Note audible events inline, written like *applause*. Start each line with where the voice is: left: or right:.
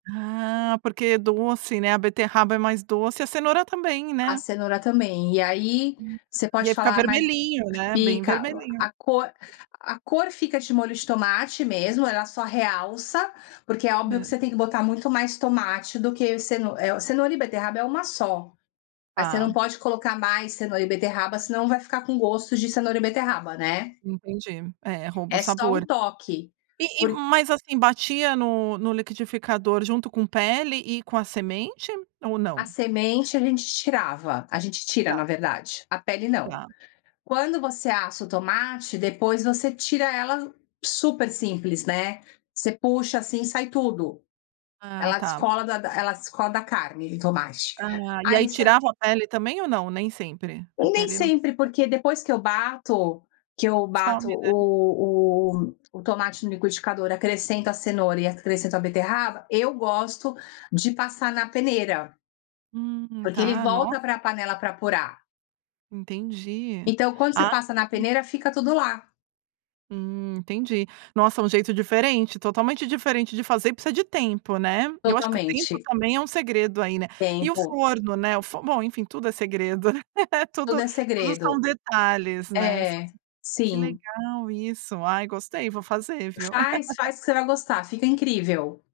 right: Ah, porque é doce, né, a beterraba é mais doce e a cenoura também,
left: A
right: né.
left: cenoura também. E aí,
right: Hum.
left: você
right: E
left: pode
right: ia ficar
left: falar, mas
right: vermelhinho, né, bem
left: fica
right: vermelhinho.
left: a cor a cor fica de molho de tomate mesmo, ela só realça, porque é óbvio que
right: Aham.
left: você tem que botar muito mais tomate do que, ce eh, cenoura e beterraba é uma só, você
right: Tá.
left: não pode colocar mais cenoura e beterraba, senão vai ficar com gosto de cenoura e beterraba, né.
right: Entendi. É, rouba o
left: É só
right: sabor.
left: um toque,
right: E e
left: por
right: mas, assim, batia no no liquidificador junto com pele e com a semente ou
left: A
right: não?
left: semente a gente tirava a gente tira,
right: Tá.
left: na verdade, a pele não.
right: Tá.
left: Quando você assa o tomate, depois você tira ela super simples, né, você puxa, assim, sai tudo.
right: Ah,
left: Ela
right: tá.
left: descola da da ela descola da carne do tomate.
right: Ah, e
left: Ah,
right: aí
left: isso
right: tirava a pele também ou não, nem sempre? A
left: E nem
right: pele não
left: sempre
right: precisava.
left: porque, depois que eu bato que eu
right: Some,
left: bato
right: né.
left: o o o tomate no liquidificador, acrescento a cenoura e acrescento a beterraba, eu gosto de passar na peneira.
right: Hum,
left: Porque ele
right: tá, nossa.
left: volta para panela para apurar.
right: Entendi.
left: Então, quando você
right: Ah
left: passa na
right: *unintelligible*
left: peneira fica tudo lá.
right: Hum, entendi. Nossa, um jeito diferente, totalmente diferente de fazer e precisa de tempo, né. Eu acho que o tempo
left: Totalmente.
right: também é um segredo aí, né. E o
left: Tempo.
right: forno, né, o fo bom, enfim, tudo é segredo, né.
left: Tudo
right: Tudo,
left: é
right: tudo são
left: segredo.
right: detalhes, né, são
left: É.
right: que
left: Sim.
right: legal isso. Ai, gostei, vou fazer, viu?
left: Faz
right: *laughs*
left: faz que você vai gostar, fica incrível.